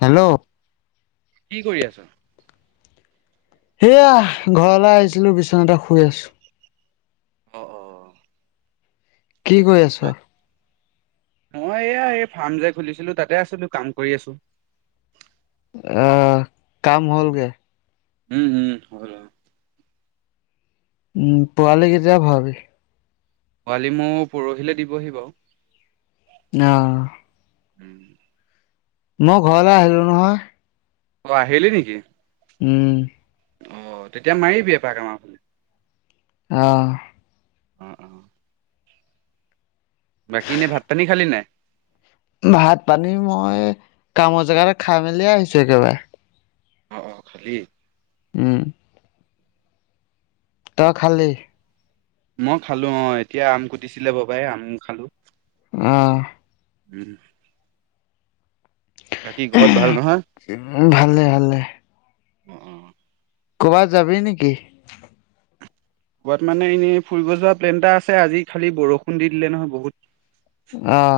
Hello কি কৰি আছ? সেয়া ঘৰলৈ আহিছিলো বিচনা এটা শুই আছোঁ অ অ কি কৰি আছ? মই এয়া এই ফাৰ্ম যে খুলিছিলো তাতে আছিলো কাম কৰি আছো। আহ কাম হ'লগে উম উম হল হল উম পোৱালি কেতিয়া ভৰাবি। পোৱালিমো পৰহিলে দিবহি বাও নাহ উম মহ ঘৰলৈ আহিলো নহয়। অ আহিলি নেকি? উম অ তেতিয়া মাৰিবি এপাক কমাৰ ফালে আহ অ অ বাকী এনে ভাত পানী খালি নাই? ভাত পানী মই কামৰ জেগাতে খাই মেলি আহিছো একেবাৰে অ অ খালি উম তই খালি? মই খালো অ এতিয়া আম কুটিছিলে ববাই আমো খালো। আহ [inaudible] বাকী ঘৰত ভাল নহয়? ভালে ভালে অ অ। ক'ৰবাত যাবি নেকি? ক'ৰবাত মানে এনেই ফুৰিব যোৱা প্লেন এটা আছে আজি খালি বৰষুণ দি দিলে নহয় বহুত অহ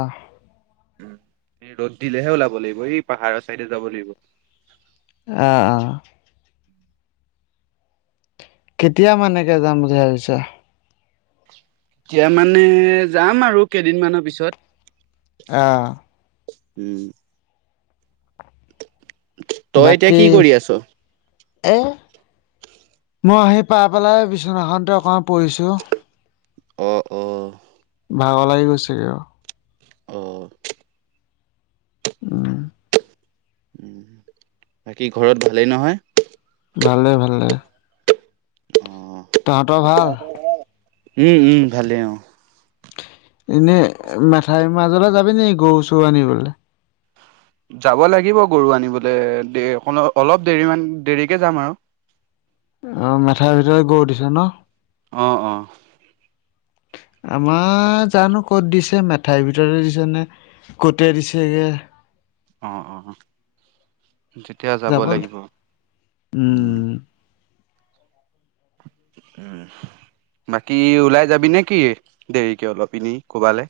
উ ৰ'দ দিলেহে ওলাব লাগিব এই পাহাৰৰ চাইডে যাব লাগিব অ অ কেতিয়া মানেকে যাম বুলি ভাবিছা এতিয়া মানে যাম আৰু কেইদিনমানৰ পিছত অ উম তই এতিয়া বাকী কি কৰি আছ? এ মই আহি পাই পেলাই বিচনাখনতে অকণমান পৰিছোঁ অ', অ', ভাগৰ লাগি গৈছেগে অ আহ উমম উ বাকী ঘৰত ভালেই নহয় ভালে ভালে অ তাহাঁতৰ ভাল উম উম ভালে অ এনে মেথাই মাজলৈ যাবি নেকি গৰু চৰু আনিবলে যাব লাগিব গৰু আনিবল দে অ অলপ দেৰি মান দেৰিকে যাম আৰু অ মেথাই ভিতৰত গৰু দিছ‌ ন অঁ অঁ আমাৰ জানো ক'ত দিছে মেঠাইৰ ভিতৰতে দিছে নে কতে দিছেগে অ অ যেতিয়া যাব যাবলে লাগিব উম উ বাকী ওলাই যাবি নে কি দেৰিকে অলপ এনে কবালে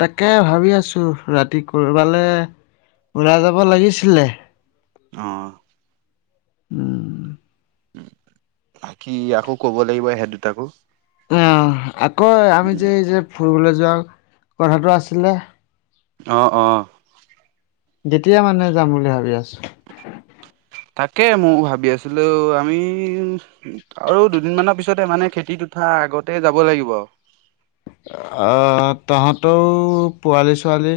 তাকে ভাবি আছো ৰাতি কবালে ওলাই যাব লাগিছিলে অঁ উম উ বাকি আকৌ কব লাগিব সেই দুটাকো অ আকৌ আমি যে এই যে ফুৰিবলৈ যোৱাও কথাটো আছিলে অ অ যেতিয়া মানে যাম বুলি ভাবি আছা তাকে মোৱো ভাবি আছিলো আমি আৰু দুদিন মানৰ পিছতে মানে খেতিত উঠা আগতে যাব লাগিব আৰু অ হ তহতও পোৱালি ছোৱালী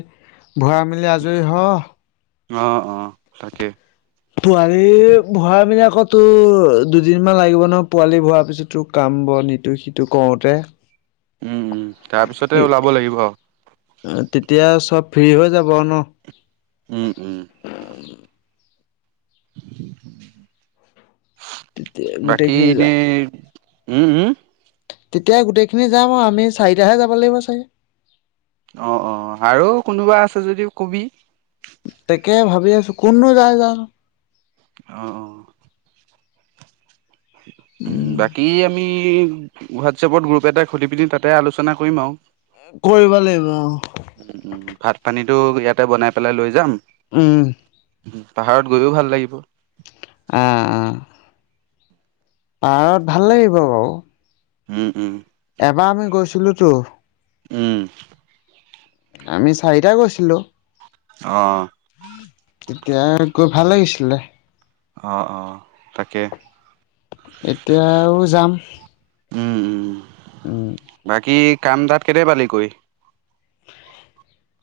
ভৰাই মেলি আজৰি হ অ অ তাকে পোৱালি ভৰাই মানি আকৌ তো দুদিনমান লাগিব ন পোৱালি ভৰা পিছত তোৰ কাম বন ইতো সিটো কৰোতে উম উম তাৰ পিছতে ওলাব লাগিব তেতিয়া চব ফ্ৰী হৈ যাব ন? উম উম। তেতিয়া বাকী, গোটেইখিনি যাম। এনেই। উম উম। তেতিয়া গোটেইখিনি যাম আৰু, আমি চাৰিটাহে যাব লাগিব চাগে! অ' অ'। আৰু কোনোবা আছে যদি কবি! তাকে ভাবি আছো, কোননো যায় জানো? অ' অ'। উম বাকী আমি হোৱাটছএপত গ্ৰুপ এটা খুলি পিনি তাতে আলোচনা কৰিম আৰু! কৰিব লাগিব অ'। এইটো ইয়াতে বনাই পেলাই লৈ যাম। উম। পাহাৰত গৈও ভাল লাগিব। অ' অ'। পাহাৰত ভাল লাগিব বাৰু! উম উম। এবাৰ আমি গৈছিলোতো। উম। আমি চাৰিটা গৈছিলোঁ। অ'। তেতিয়া গৈ ভাল লাগিছিলে। অ' অ' তাকে! এতিয়াও যাম। উম উম। উম বাকী? কাম তাত কেতিয়া পালিগৈ?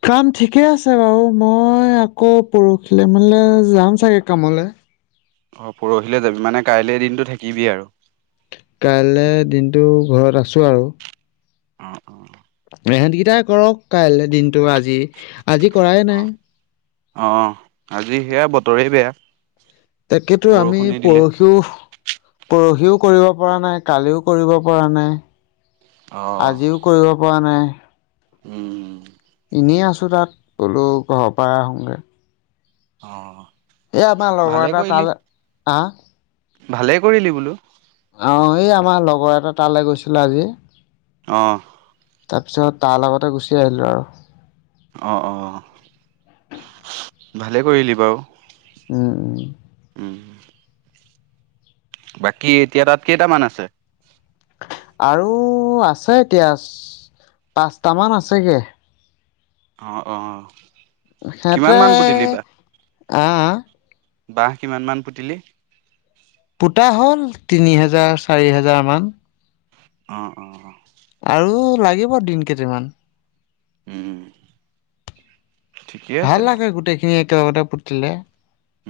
কাম ঠিকে আছে বাৰু, মই আকৌ পৰহিলৈ মানে যাম চাগে কামলৈ! অ' পৰহিলৈ যাবি? মানে কাইলে দিনটো থাকিবি আৰু। কাইলে দিনটো ঘৰত আছোঁ আৰু। অ' অ'। সিহেঁতকেইটাই কৰক কাইলৈ দিনটো, আজি কৰাই নাই অ' অ', আজি সেয়া বত বতৰেই বেয়া। তাকেতো, আমি বৰষুণে দিলে পৰহিও, পৰহিও কৰিব পৰা নাই, কালিও কৰিব পৰা নাই। অ আজিও কৰিব পৰা নাই। উম। নিয়ে আছোঁ তা'ত বোলো ঘৰৰ পৰা আহো গৈ। অঁ এ' আমাৰ লগৰ এটা তাৰ-লৈ হাঁ ভালেই কৰিলি বোলো। অঁ এই আমাৰ লগৰ এটা তালৈ গৈছিলে আজি। অঁহ তাৰপিছত তাৰ লগতে গুচি আহিলো আৰু। অঁ অঁ ভালেই কৰিলি বাৰু। উম' উম। উম। বাকী এতিয়া তা'ত কেইটামান আছে। আৰু আছে এতিয়া পাঁচটামান আছেগে। অঁ অঁ। সেতে- অঁ বাঁহ কিমান মান পুতিলি? পোতা হ'ল তিনি হেজাৰ, চাৰি হেজাৰ মান। অঁ অঁ অঁ আৰু লাগিব দিন কেইটা মান। উম ঠিকেই ভাল আছে লাগে গোটেইখিনি একে- [unintelligible]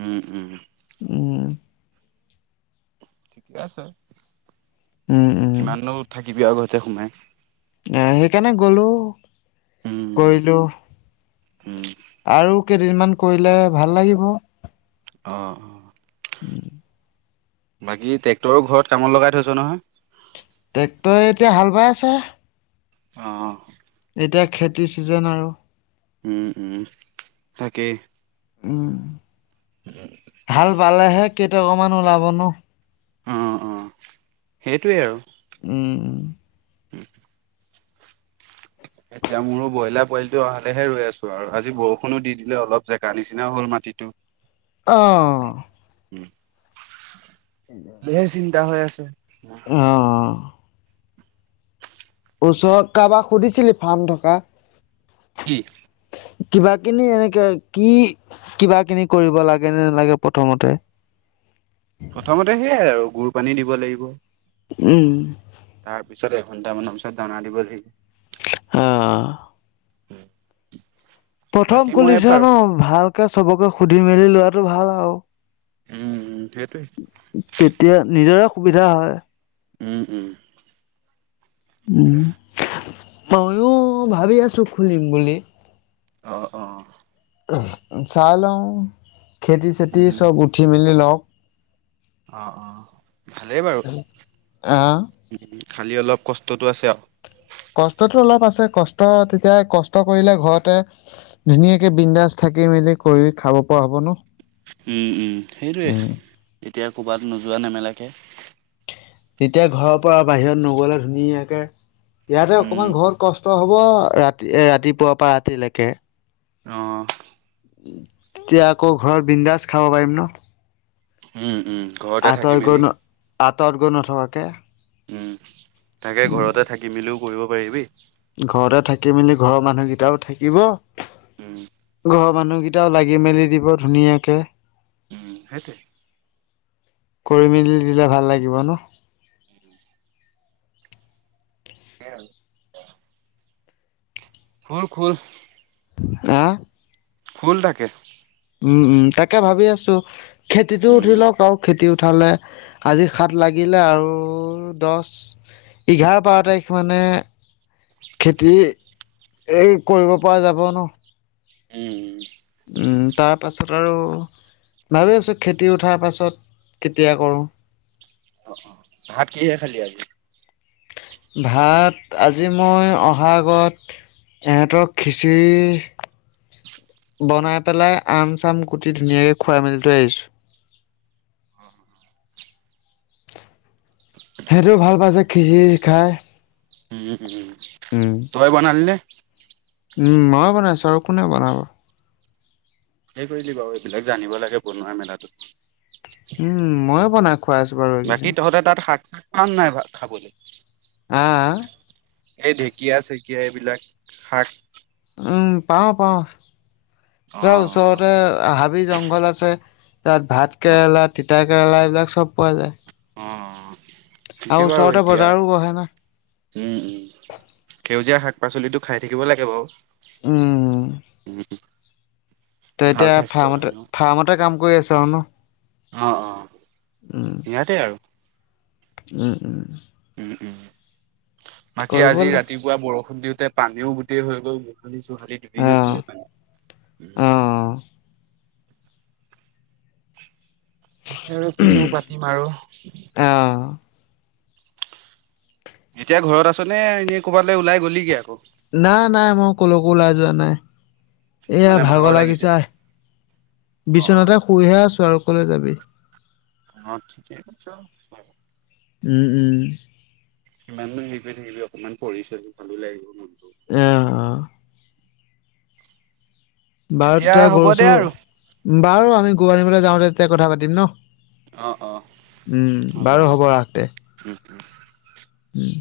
উম উম উম। ঠিকে আছে। উম উম কিমানো থাকিবি ঘৰতে- সোমাই। আঁহ সেইকাৰণে গ'লো। উম কৰিলো। উম, আৰু- কেইদিনমান কৰিলে ভাল লাগিব। অঁহ বাকী ট্ৰেক্টৰো ঘৰত কামত লগাই থৈছ নহয়? ট্ৰেক্টৰে এতিয়া হা'ল বাই আছে। অঁ এতিয়া খেতিৰ চিজেন আৰু। উম' উম'তাকেই। উম' হা'ল বালেহে কেইটামান- ওলাব ন। অঁ অঁ সেইটোৱেই আৰু। উম' উম' উম' এতিয়া মোৰো ব্ৰইলাৰ পোৱালিটো অহালে হে ৰৈ আছো আৰু। আজি বৰষুণো দি দিলে অলপ জেগা নিচিনাও হ'ল মাটিটো। আঁহ উম। দেছি দিগ দা হৈ আছে। উ অ', ওচৰত কাৰোবাক সুধিছিলি ফাৰ্ম থকা কি? কিবা কিনি এনেকে কি কিবা কিনি কৰিব লাগে নে নালাগে প্ৰথমতে। প্ৰথমতে সেইয়াই আৰু গুৰ পানী দিব লাগিব। উম। তাৰ পিছত এঘণ্টা মানৰ পিছত দানা দিব লাগিব। আহ প্ৰথম বাকী মই এ খুলিছ ফাৰ ন ভালকে চবকে সুধি মেলি লোৱাটো ভাল আও। উম, উম, সেইটোৱে তেতিয়া নিজৰে সুবিধা হয়। উম, উম। উম। মইয়ো ভাবি আছো খুলিম বুলি। অ, অ। চাইলং খেতি-চেতি উম, চব উঠি মেলি লও [unintelligible] অ, অ ভালেই বাৰু। আহ। খালী অলপ কষ্টটো আছে আও। কষ্টটো অলপ আছে। কষ্ট তেতিয়া কষ্ট কৰিলে ঘৰতে ধুনীয়াকে বিন্দাজ থাকি মেলি কৰি খাব পৰা হব ন। উম, উম। সেইটোৱে উম, এতিয়া কবাত নোযোৱা নেমেলাকে তেতিয়া ঘৰৰ পৰা বাহিৰত নগলে ধুনীয়াকে ইয়াতে উম অকমান ঘৰত কষ্ট হ ৰাতি ৰাতিপুৱাৰ পৰা ৰাতিলেকে অহ। তেতিয়া আকৌ ঘৰত বিন্দাজ খাব পাৰিম ন? হুম। ও ঘৰতে থাকি আঁতৰত গৈ মেলি ন আঁতৰত গৈ নথকাকে উম। তাকে ঘৰতে থাকি মেলিও পঢ়িব পাৰিবি। ঘৰতে থাকি মেলি ঘৰৰ মানুহকেইটাও থাকিব উম। ঘৰৰ মানুহকেইটাও লাগি মেলি দিব ধুনীয়াকে উম, সেইটোৱে কৰি মেলি দিলে ভাল লাগিব ন সেয়াই আৰু খ [unintelligible] অহ খুল থাকে উম উম তাকে ভাবি আছোঁ খেতিতো উঠি উম, লওক খেতিটো পঠালে আজি সাত লাগিলে আৰু দহ এঘাৰ বাৰ তাৰিখ মানে খেতি এই কৰিব পৰা যাব ন উম উম তাৰ পাছত আৰু ভাবি আছোঁ খেতি উঠাৰ পাছত কেতিয়া কৰোঁ অ অ ভাত কিহে খালি আজি ভাত আজি মই অহা আগত ইহঁতক খিচিৰি বনাই পেলাই আম চাম কুটি ধুনীয়াকে খুৱাই মেলি থৈ আহিছোঁ অ অ সেইটোৱেই ভাল পাইছে খিচিৰি খাই উম, উম, উম তই [unintelligible] উম মইও বনাইছো আৰু কোনে বনাব সেই কৰিলি বাৰু এইবিলাক জানিব লাগে বনোৱা মেলাটো উম ময়ো বনাই খুৱাই আছো বাৰু এইকেইদিন পাম নাই ভাত খাবলৈ অহ আহ এই ঢেঁকীয়া চেকীয়া এইবিলাক শাক উম পাওঁ পাওঁ তই অ', ওচৰতে আহ জংঘল আছে তাত ভাত অ', কেৰেলা তিতা কেৰেলা এইবিলাক চব পোৱা যায় অ আৰু ঠিকেই বাৰু ওচৰতে এতিয়া বজাৰো বহে না উম উম সেউজীয়া শাক পাচলিটো খাই থাকিব লাগে বাৰু উম তই ভাল এতিয়া স্বাস্থ্যৰ ফাৰ্মতে কাৰণেও ফাৰ্মতে কাম কৰি আছ আৰু ন অ অ উম সিহঁতেই আৰু উম উম উম উম বাকী কৰিব আজি লাগে ৰাতিপুৱা বৰষুণ দিওঁ তাতে পানীও গোটেই হৈ গ'ল খালিছো শালী ডুবি আহ গৈছিলে পানীত আহ তাকে আৰু কিনিও পাতিম আৰু। আহ এতিয়া ঘৰত আছ নে এনেই ক'ৰবালৈ ওলাই গ'লিগে আকৌ নাই নাই মই কলৈকো ওলাই যোৱা নাই এয়া মানে ভাগৰ লাগিছে লাগিছা আহ অ অ বিচনাতে শুইহে আছো আৰু অকলে যাবি অ ঠিকেই আছ ওম ওম ইমানো হেৰি কৰি থাকিবি অকনমান পঢ়ি চলি ভালো লাগিব মন। আহ বাৰু তেতিয়া হ'ব গৰু দে আৰু চৰু বাৰু আমি গ আনিবলৈ যাওঁতে তেতিয়া কথা পাতিম অ অ ন উম বাৰু হ'ব ৰাস দে অ উম।